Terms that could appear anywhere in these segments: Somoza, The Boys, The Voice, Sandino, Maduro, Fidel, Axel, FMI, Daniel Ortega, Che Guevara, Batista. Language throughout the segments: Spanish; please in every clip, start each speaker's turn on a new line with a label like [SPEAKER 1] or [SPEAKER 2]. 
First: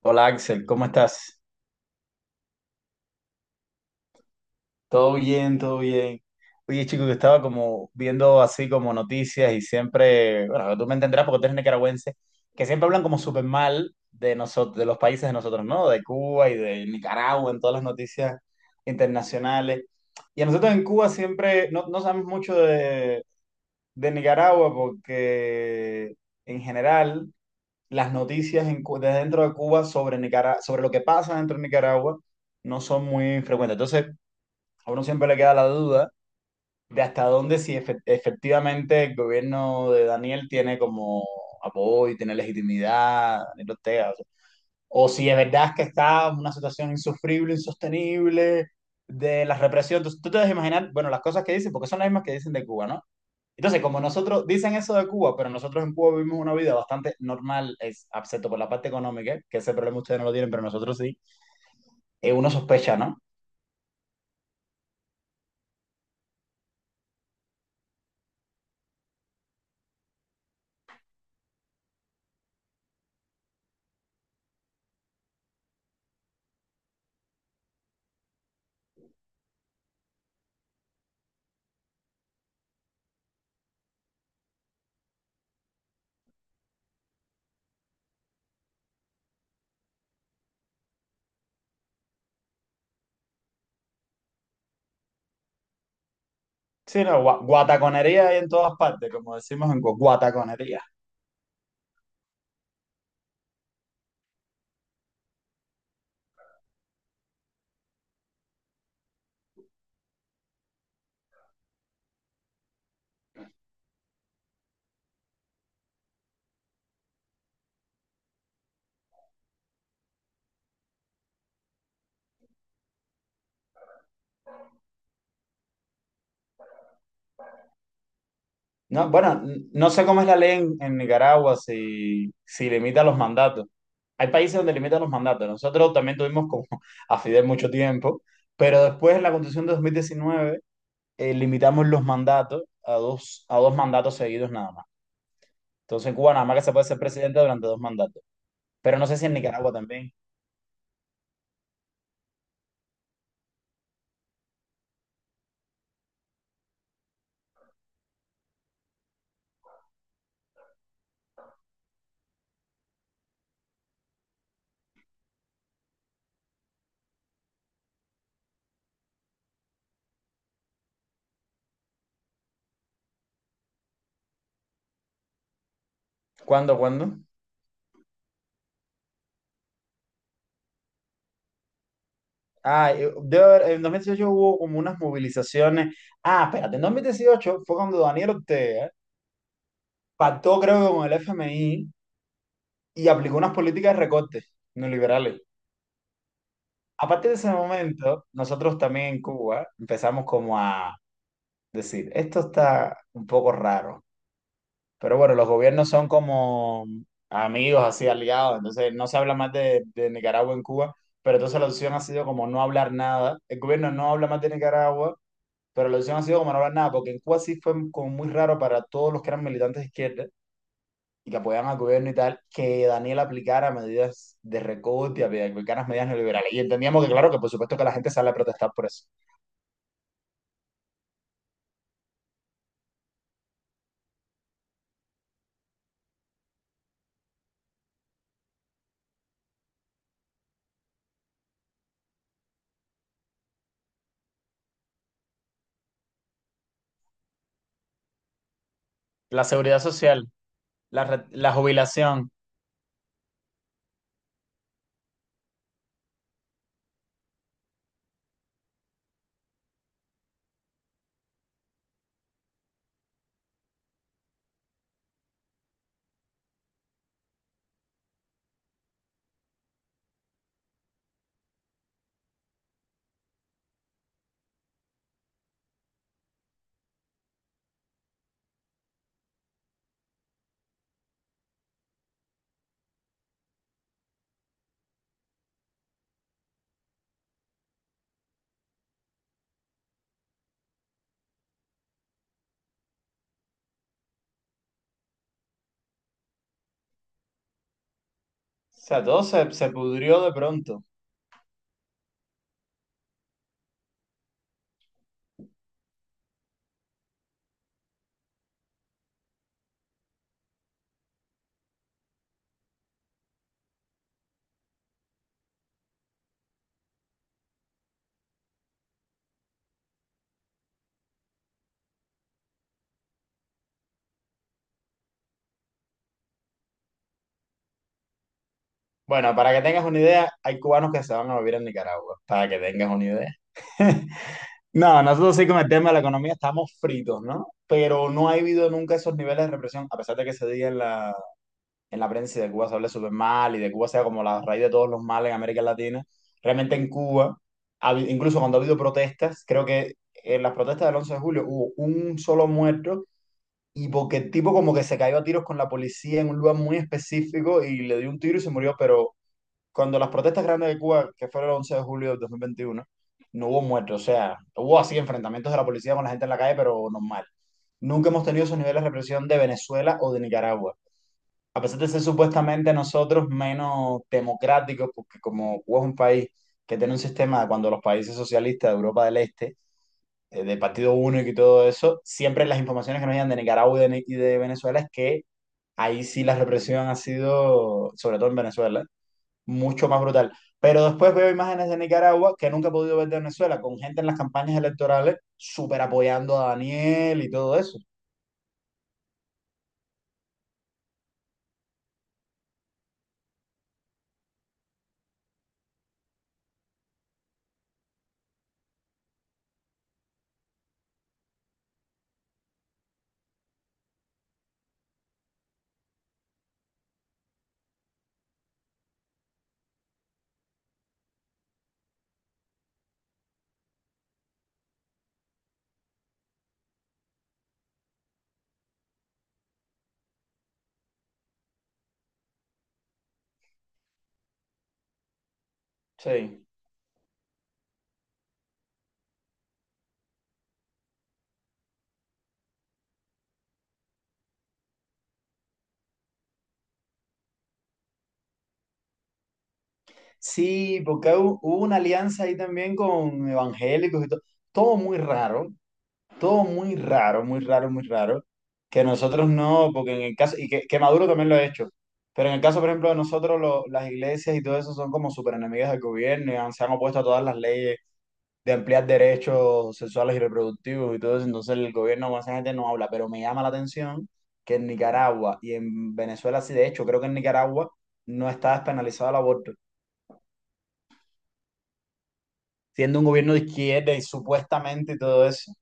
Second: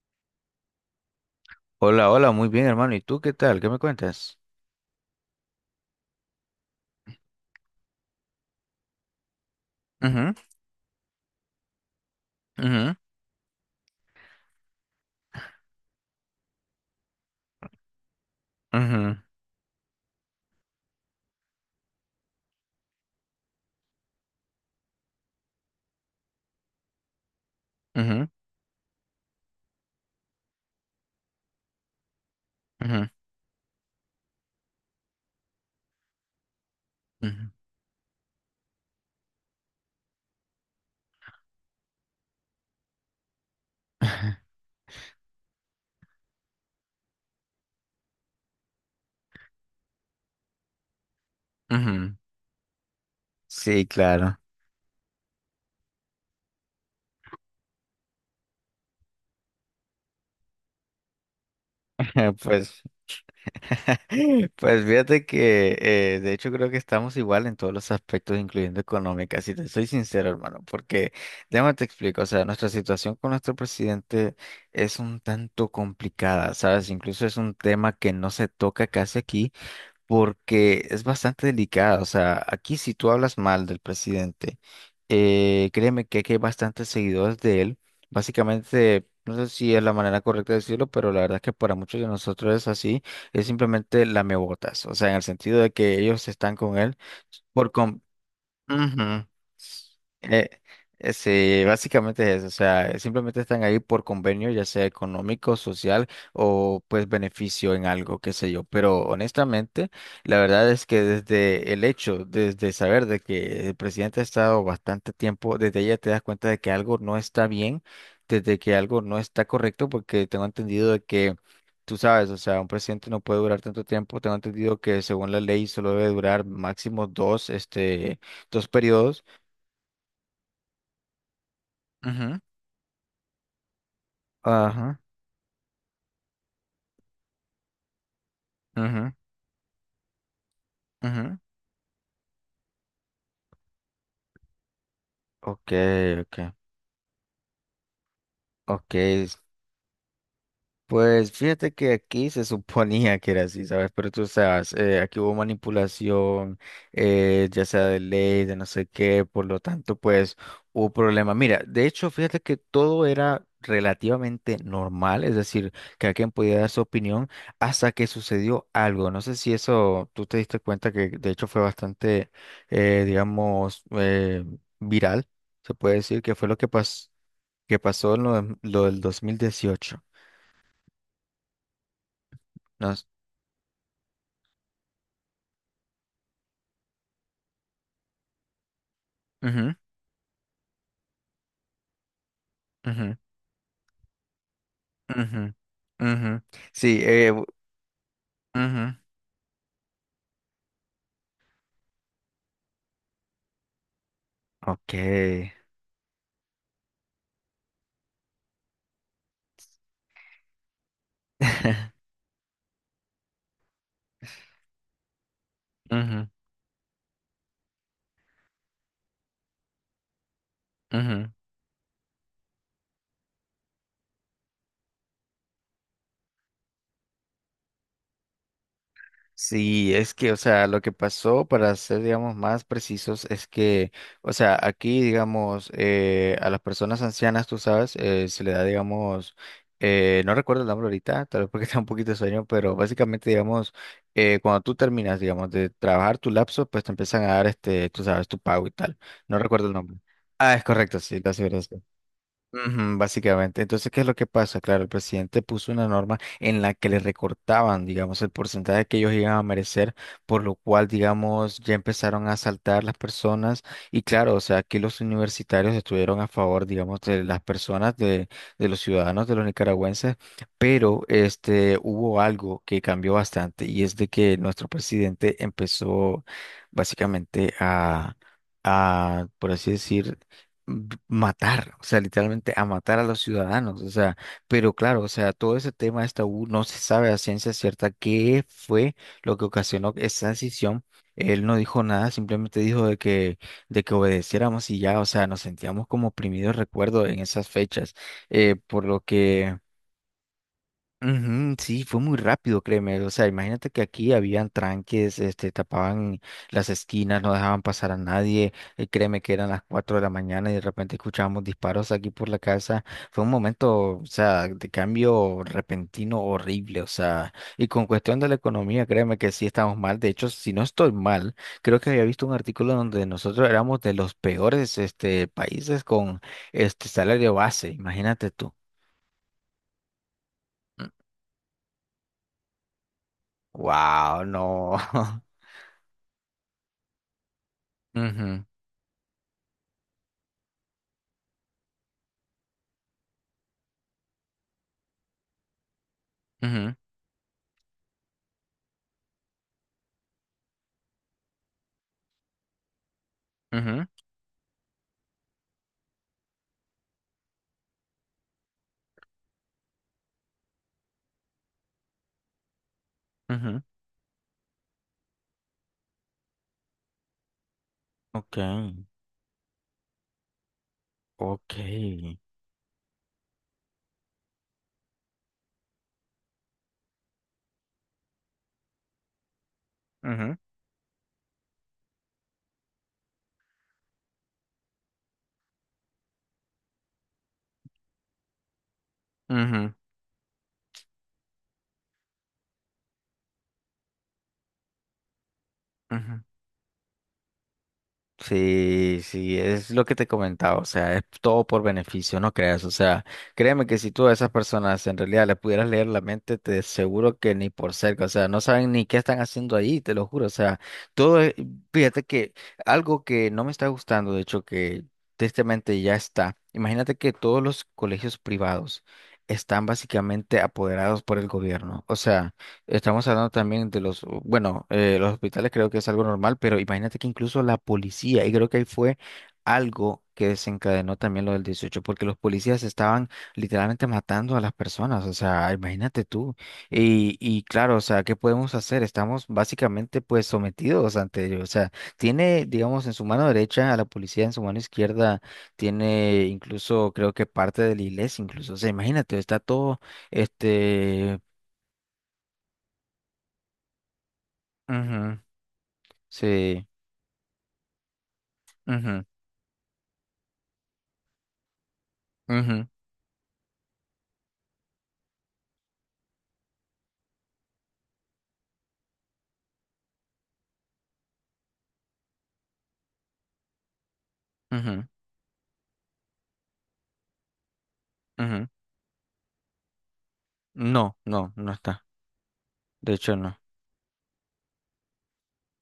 [SPEAKER 1] Hola Axel, ¿cómo estás?
[SPEAKER 2] Hola, hola, muy bien, hermano. ¿Y tú qué tal? ¿Qué me cuentas?
[SPEAKER 1] Todo bien, todo bien. Oye, chico, que estaba como viendo así como noticias y
[SPEAKER 2] Ujú,
[SPEAKER 1] siempre, bueno, tú me entenderás porque tú eres nicaragüense, que siempre
[SPEAKER 2] ujú,
[SPEAKER 1] hablan como súper mal de nosotros, de los países de nosotros, ¿no? De Cuba y de Nicaragua en todas las noticias
[SPEAKER 2] ujú,
[SPEAKER 1] internacionales. Y a nosotros en Cuba siempre no sabemos mucho de Nicaragua porque en general las
[SPEAKER 2] ujú,
[SPEAKER 1] noticias en desde dentro de Cuba sobre sobre lo que pasa dentro de Nicaragua no son
[SPEAKER 2] ujú,
[SPEAKER 1] muy frecuentes. Entonces, a uno siempre le queda la duda de hasta
[SPEAKER 2] ujú,
[SPEAKER 1] dónde si efectivamente el gobierno de Daniel tiene como apoyo, tiene legitimidad, Daniel Ortega, o sea, o si es verdad que está en una situación insufrible, insostenible, de la represión. Entonces, tú te debes imaginar, bueno, las cosas que dicen, porque son las
[SPEAKER 2] ujú.
[SPEAKER 1] mismas que dicen de Cuba, ¿no? Entonces,
[SPEAKER 2] Sí,
[SPEAKER 1] como
[SPEAKER 2] claro.
[SPEAKER 1] nosotros dicen eso de Cuba, pero nosotros en Cuba vivimos una vida bastante normal, es, excepto por la parte económica, que ese problema ustedes no lo tienen, pero nosotros sí, uno
[SPEAKER 2] Pues,
[SPEAKER 1] sospecha, ¿no?
[SPEAKER 2] pues fíjate que de hecho creo que estamos igual en todos los aspectos, incluyendo económica. Si te soy sincero, hermano, porque déjame te explico, o sea, nuestra situación con nuestro presidente es un tanto complicada, ¿sabes? Incluso es un tema que no se toca casi aquí porque es bastante delicada. O sea, aquí si tú hablas mal del presidente, créeme que aquí hay bastantes seguidores de él. Básicamente, no sé si es la manera correcta de decirlo, pero la verdad es que para muchos de nosotros es así, es simplemente lamebotas. O sea, en el sentido de que ellos están con él
[SPEAKER 1] Sí, no,
[SPEAKER 2] por com-
[SPEAKER 1] guataconería hay en todas partes,
[SPEAKER 2] Ujú.
[SPEAKER 1] como decimos en Cuba,
[SPEAKER 2] Eh,
[SPEAKER 1] guataconería.
[SPEAKER 2] sí, básicamente es eso, o sea, simplemente están ahí por convenio, ya sea económico, social o pues beneficio en algo, qué sé yo. Pero honestamente, la verdad es que desde el hecho, desde saber de que el presidente ha estado bastante tiempo, desde ella te das cuenta de que algo no está bien, desde que algo no está correcto, porque tengo entendido de que tú sabes, o sea, un presidente no puede durar tanto tiempo. Tengo entendido que según la ley solo debe durar máximo dos
[SPEAKER 1] No,
[SPEAKER 2] periodos.
[SPEAKER 1] bueno, no sé cómo es la ley en, Nicaragua, si limita los mandatos. Hay países donde
[SPEAKER 2] Ajá,
[SPEAKER 1] limitan los mandatos. Nosotros también tuvimos como a Fidel mucho tiempo, pero
[SPEAKER 2] ajá,
[SPEAKER 1] después en la Constitución de 2019
[SPEAKER 2] ajá.
[SPEAKER 1] limitamos los mandatos a dos mandatos seguidos nada más.
[SPEAKER 2] Ok,
[SPEAKER 1] Entonces en Cuba
[SPEAKER 2] ok,
[SPEAKER 1] nada más que se puede ser presidente durante dos mandatos.
[SPEAKER 2] ok.
[SPEAKER 1] Pero no sé si en Nicaragua también.
[SPEAKER 2] Pues fíjate que aquí se suponía que era así, ¿sabes? Pero tú sabes, aquí hubo manipulación, ya sea de ley, de no sé qué, por lo tanto, pues hubo problema. Mira, de hecho, fíjate que todo era relativamente normal, es decir, que alguien podía dar su opinión hasta que sucedió algo. No sé si eso tú te diste cuenta que de hecho fue bastante, digamos, viral, se puede decir, que fue lo que,
[SPEAKER 1] ¿Cuándo, cuándo?
[SPEAKER 2] que pasó en lo del 2018.
[SPEAKER 1] Ah, en 2018 hubo como unas movilizaciones. Ah, espérate, en 2018 fue cuando Daniel Ortega
[SPEAKER 2] Ujú,
[SPEAKER 1] pactó, creo, con el FMI y
[SPEAKER 2] ujú,
[SPEAKER 1] aplicó unas políticas de recortes neoliberales.
[SPEAKER 2] ujú, ujú. Sí,
[SPEAKER 1] A partir de ese momento, nosotros
[SPEAKER 2] ujú.
[SPEAKER 1] también en Cuba empezamos como a decir, esto está un poco raro.
[SPEAKER 2] Ok.
[SPEAKER 1] Pero bueno, los gobiernos son como amigos, así aliados, entonces no se habla más de Nicaragua en Cuba, pero entonces la opción ha sido como no hablar nada. El gobierno no habla más de Nicaragua, pero la opción ha
[SPEAKER 2] Ujú,
[SPEAKER 1] sido como no hablar nada, porque en Cuba sí fue como muy raro para todos los que eran militantes de izquierda
[SPEAKER 2] ujú.
[SPEAKER 1] y que apoyaban al gobierno y tal, que Daniel aplicara medidas de recorte, aplicara medidas neoliberales. Y entendíamos que, claro, que por supuesto que la gente sale a protestar por eso.
[SPEAKER 2] Sí, es que, o sea, lo que pasó, para ser, digamos, más precisos, es que, o sea, aquí, digamos, a las personas ancianas, tú sabes, se le da, digamos, no recuerdo el nombre ahorita, tal vez porque está un poquito de sueño, pero básicamente, digamos, cuando tú terminas, digamos, de trabajar tu lapso, pues te empiezan a dar, tú sabes, tu pago y tal. No
[SPEAKER 1] La
[SPEAKER 2] recuerdo el
[SPEAKER 1] seguridad
[SPEAKER 2] nombre.
[SPEAKER 1] social,
[SPEAKER 2] Ah, es correcto,
[SPEAKER 1] la,
[SPEAKER 2] sí,
[SPEAKER 1] re-
[SPEAKER 2] gracias,
[SPEAKER 1] la
[SPEAKER 2] gracias.
[SPEAKER 1] jubilación,
[SPEAKER 2] Ujú. Básicamente. Entonces, ¿qué es lo que pasa? Claro, el presidente puso una norma en la que le recortaban, digamos, el porcentaje que ellos iban a merecer, por lo cual, digamos, ya empezaron a asaltar las personas. Y claro, o sea, aquí los universitarios estuvieron a favor, digamos, de las personas, de los ciudadanos, de los nicaragüenses, pero este, hubo algo que cambió bastante y es de que nuestro presidente empezó básicamente a, por así decir, matar, o sea, literalmente a matar a los ciudadanos, o sea, pero claro, o sea, todo ese tema de esta U no se sabe a ciencia cierta qué fue lo que ocasionó esa decisión. Él no dijo nada, simplemente dijo de que obedeciéramos y ya, o sea, nos sentíamos como oprimidos, recuerdo, en esas fechas,
[SPEAKER 1] o
[SPEAKER 2] por lo
[SPEAKER 1] sea, todo se,
[SPEAKER 2] que
[SPEAKER 1] se pudrió de pronto.
[SPEAKER 2] ujú, sí, fue muy rápido, créeme. O sea, imagínate que aquí habían tranques, tapaban las esquinas, no dejaban pasar a nadie. Créeme que eran las 4 de la mañana y de repente escuchábamos disparos aquí por la casa. Fue un momento, o sea, de cambio repentino horrible. O sea, y con cuestión de la economía, créeme que sí estamos mal. De hecho, si no estoy mal, creo que había visto un artículo donde nosotros éramos de los peores, países con este salario base. Imagínate tú.
[SPEAKER 1] Bueno, para que tengas una idea, hay cubanos que se van a vivir en Nicaragua, para que tengas una idea.
[SPEAKER 2] Wow, no.
[SPEAKER 1] No, nosotros sí con el tema de la economía estamos fritos, ¿no? Pero no ha
[SPEAKER 2] Ujú,
[SPEAKER 1] habido nunca esos niveles de represión, a pesar de que se diga en la prensa y de Cuba se hable súper mal y de Cuba sea como la raíz de todos los males en América Latina. Realmente
[SPEAKER 2] ujú,
[SPEAKER 1] en Cuba, incluso cuando ha habido protestas, creo que en las protestas del 11 de julio hubo un solo muerto
[SPEAKER 2] ujú,
[SPEAKER 1] y porque el tipo como que se cayó a tiros con la policía en un lugar muy específico y le dio un tiro y se murió, pero cuando las protestas grandes de Cuba, que fueron el 11 de julio del 2021 no
[SPEAKER 2] ujú,
[SPEAKER 1] hubo muertos, o sea, hubo así enfrentamientos de la policía con la gente en la calle, pero normal. Nunca hemos
[SPEAKER 2] ok,
[SPEAKER 1] tenido esos niveles de represión de Venezuela o de Nicaragua.
[SPEAKER 2] ok,
[SPEAKER 1] A pesar de ser supuestamente nosotros menos democráticos, porque como Cuba es un país que tiene un sistema, cuando los países socialistas de Europa del Este,
[SPEAKER 2] ujú,
[SPEAKER 1] de partido único y todo eso, siempre las informaciones que nos llegan de Nicaragua y de, y de Venezuela es que ahí sí la represión ha sido, sobre todo en Venezuela,
[SPEAKER 2] ujú,
[SPEAKER 1] mucho más brutal. Pero después veo imágenes de Nicaragua que nunca he podido ver de Venezuela, con gente en las campañas electorales súper
[SPEAKER 2] ujú.
[SPEAKER 1] apoyando a Daniel y todo eso.
[SPEAKER 2] Sí, sí, es lo que te comentaba, o sea, es todo por beneficio, no creas, o sea, créeme que si tú a esas personas en realidad le pudieras leer la mente, te aseguro que ni por cerca, o sea, no saben ni qué están haciendo ahí, te lo juro, o sea, todo, fíjate que algo que no me está gustando, de hecho, que tristemente ya está, imagínate que todos los colegios privados están básicamente apoderados por el gobierno, o sea... Estamos hablando también de los, bueno, los hospitales creo que es algo normal, pero imagínate que incluso la policía, y creo que ahí fue algo que desencadenó también lo del 18 porque los policías estaban literalmente matando a las personas, o sea, imagínate tú.
[SPEAKER 1] Sí.
[SPEAKER 2] Y claro, o sea, ¿qué podemos hacer? Estamos básicamente pues sometidos ante ellos, o sea, tiene, digamos, en su mano derecha a la policía, en su mano izquierda tiene incluso, creo que parte de la iglesia, incluso, o sea, imagínate, está todo,
[SPEAKER 1] Sí, porque
[SPEAKER 2] este...
[SPEAKER 1] hubo una alianza ahí también con evangélicos y todo. Todo muy
[SPEAKER 2] Ujú.
[SPEAKER 1] raro, todo
[SPEAKER 2] Sí.
[SPEAKER 1] muy raro, muy raro, muy raro. Que
[SPEAKER 2] Ujú,
[SPEAKER 1] nosotros no, porque en el caso, y que, Maduro también lo ha hecho, pero en el caso,
[SPEAKER 2] ujú,
[SPEAKER 1] por ejemplo, de nosotros, las iglesias y todo eso son como súper enemigas del gobierno y se han opuesto a todas las leyes de ampliar derechos sexuales y reproductivos y todo eso, entonces el gobierno con esa gente no habla, pero me llama la atención que en
[SPEAKER 2] ujú,
[SPEAKER 1] Nicaragua y en Venezuela, sí, de hecho, creo que en Nicaragua no
[SPEAKER 2] ujú.
[SPEAKER 1] está despenalizado el aborto,
[SPEAKER 2] No, no, no está. De
[SPEAKER 1] siendo un
[SPEAKER 2] hecho,
[SPEAKER 1] gobierno
[SPEAKER 2] no.
[SPEAKER 1] de izquierda y supuestamente y todo eso.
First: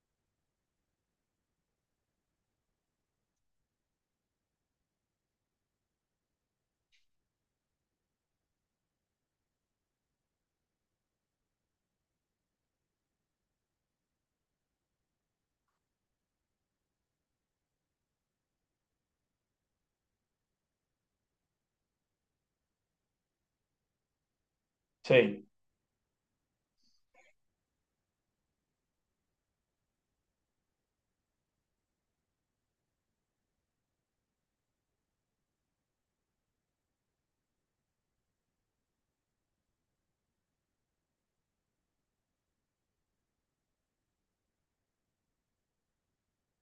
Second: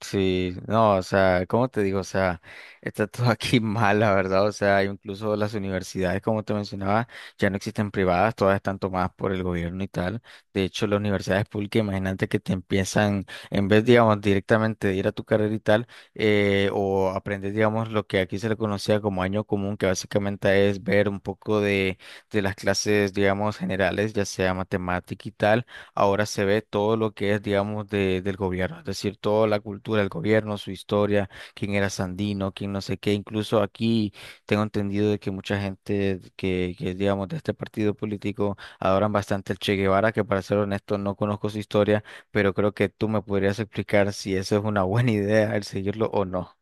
[SPEAKER 2] Sí, no, o sea, ¿cómo te digo? O sea, está todo aquí mal, la verdad. O sea, incluso las universidades, como te mencionaba, ya no existen privadas, todas están tomadas por el gobierno y tal. De hecho, las universidades públicas, imagínate que te empiezan, en vez, digamos, directamente de ir a tu carrera y tal, o aprender, digamos, lo que aquí se le conocía como año común, que básicamente es ver un poco de las clases, digamos, generales, ya sea matemática y
[SPEAKER 1] Sí.
[SPEAKER 2] tal ahora se ve todo lo que es, digamos, de, del gobierno, es decir, toda la cultura del gobierno, su historia, quién era Sandino, quién no sé qué, incluso aquí tengo entendido de que mucha gente que, digamos, de este partido político adoran bastante el Che Guevara, que para ser honesto no conozco su historia, pero creo que tú me podrías explicar si eso es una buena idea, el seguirlo o no.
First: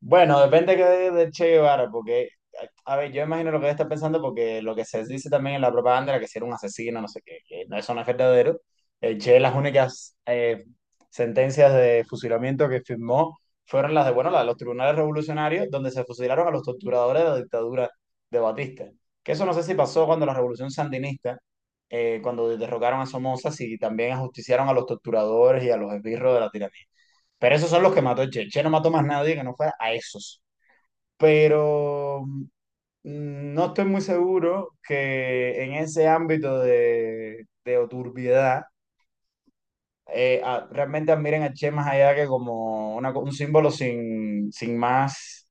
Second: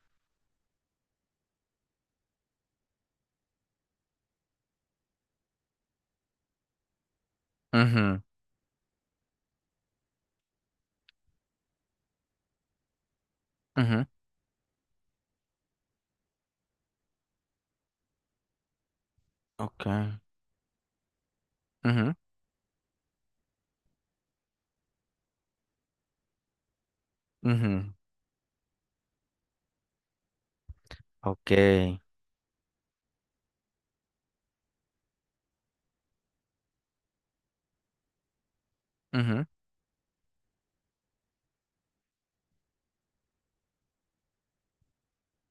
[SPEAKER 1] Bueno, depende que de Che Guevara, porque, a ver, yo imagino lo que él está pensando, porque lo que se dice también en la propaganda era que si era un asesino, no sé qué, que no, eso no es
[SPEAKER 2] Ujú,
[SPEAKER 1] verdadero. El Che, las únicas sentencias de fusilamiento que firmó fueron
[SPEAKER 2] ujú,
[SPEAKER 1] las de, bueno, las de los tribunales revolucionarios, donde se fusilaron a los torturadores de la dictadura de Batista. Que eso no sé si
[SPEAKER 2] ok,
[SPEAKER 1] pasó cuando la revolución sandinista,
[SPEAKER 2] ujú,
[SPEAKER 1] cuando derrocaron a Somoza, si también ajusticiaron a los torturadores y a los esbirros de la tiranía. Pero esos son
[SPEAKER 2] ujú,
[SPEAKER 1] los que mató Che. Che no mató más nadie que no fuera a esos.
[SPEAKER 2] ok,
[SPEAKER 1] Pero no estoy muy seguro que en ese ámbito de, turbiedad
[SPEAKER 2] ujú,
[SPEAKER 1] realmente admiren a Che más allá que como un símbolo sin más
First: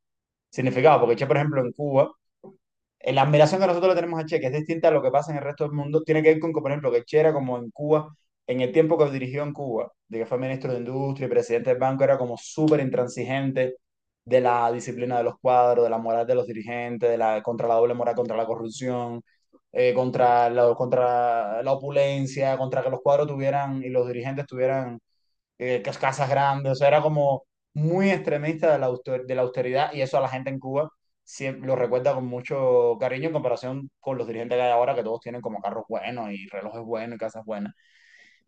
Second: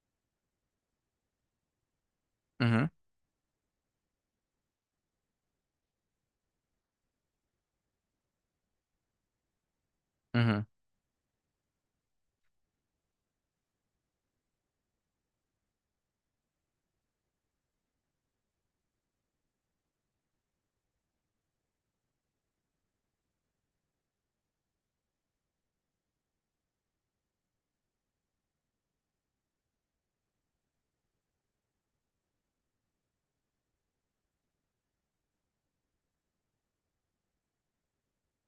[SPEAKER 1] significado. Porque Che, por ejemplo, en Cuba
[SPEAKER 2] ujú,
[SPEAKER 1] la admiración que nosotros le tenemos a Che, que es distinta a lo que pasa en el resto del mundo, tiene que ver con que, por ejemplo, que Che era como en Cuba, en el tiempo que dirigió en Cuba, de que fue
[SPEAKER 2] ujú,
[SPEAKER 1] ministro de Industria y presidente del banco, era como súper intransigente de la disciplina de los cuadros, de la moral de los dirigentes, de la, contra la doble moral, contra la corrupción, contra la opulencia, contra que los cuadros tuvieran y los dirigentes tuvieran casas grandes, o sea, era como muy extremista de de la austeridad y eso a la gente en Cuba siempre lo recuerda con mucho cariño en comparación con los dirigentes que hay ahora, que todos tienen como carros buenos y relojes buenos y casas buenas.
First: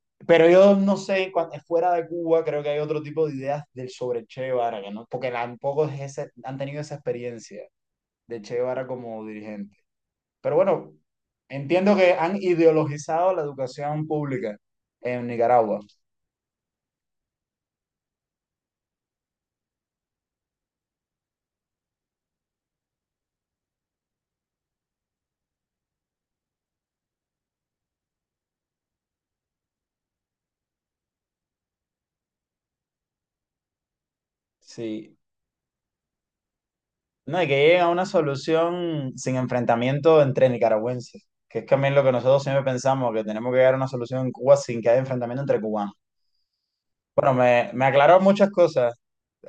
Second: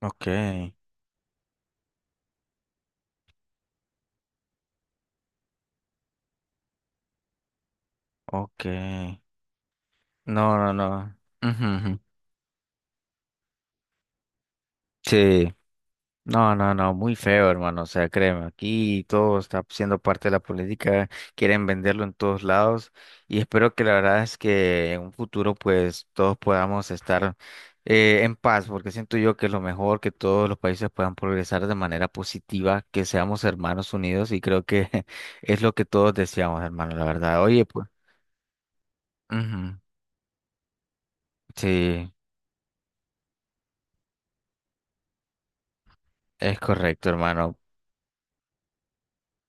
[SPEAKER 2] ok,
[SPEAKER 1] Pero yo no sé, fuera de Cuba creo que hay otro tipo de ideas del sobre Che Guevara, que no, porque tampoco es han tenido esa experiencia de Che
[SPEAKER 2] ok.
[SPEAKER 1] Guevara como dirigente. Pero
[SPEAKER 2] No, no,
[SPEAKER 1] bueno,
[SPEAKER 2] no. Ujú,
[SPEAKER 1] entiendo
[SPEAKER 2] ujú.
[SPEAKER 1] que han ideologizado la educación pública en
[SPEAKER 2] Sí.
[SPEAKER 1] Nicaragua.
[SPEAKER 2] No, no, no, muy feo, hermano. O sea, créeme, aquí todo está siendo parte de la política, quieren venderlo en todos lados y espero que la verdad es que en un futuro pues todos podamos estar en paz, porque siento yo que es lo mejor, que todos los países puedan progresar de manera positiva, que seamos hermanos unidos y creo que
[SPEAKER 1] Sí,
[SPEAKER 2] es lo que todos deseamos, hermano, la
[SPEAKER 1] no,
[SPEAKER 2] verdad.
[SPEAKER 1] y que
[SPEAKER 2] Oye,
[SPEAKER 1] lleguen
[SPEAKER 2] pues.
[SPEAKER 1] a una solución sin
[SPEAKER 2] Ujú,
[SPEAKER 1] enfrentamiento entre nicaragüenses, que es también lo
[SPEAKER 2] sí,
[SPEAKER 1] que nosotros siempre pensamos, que tenemos que llegar a una solución en Cuba sin que haya enfrentamiento entre cubanos.
[SPEAKER 2] es correcto,
[SPEAKER 1] Bueno,
[SPEAKER 2] hermano.
[SPEAKER 1] me aclaró muchas cosas,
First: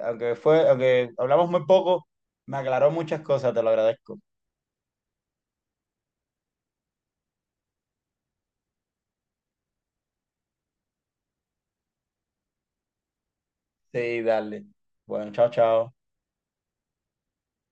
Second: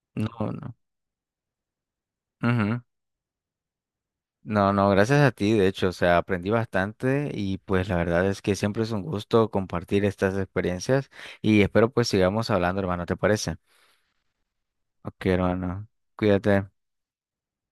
[SPEAKER 1] aunque
[SPEAKER 2] No,
[SPEAKER 1] fue,
[SPEAKER 2] no.
[SPEAKER 1] aunque hablamos muy poco, me
[SPEAKER 2] Ujú.
[SPEAKER 1] aclaró muchas cosas, te lo agradezco.
[SPEAKER 2] No, no, gracias a ti, de hecho, o sea, aprendí bastante y pues la verdad es que siempre es un gusto compartir estas experiencias y espero pues sigamos hablando, hermano, ¿te parece?
[SPEAKER 1] Sí, dale.
[SPEAKER 2] Ok,
[SPEAKER 1] Bueno, chao,
[SPEAKER 2] hermano,
[SPEAKER 1] chao.
[SPEAKER 2] cuídate.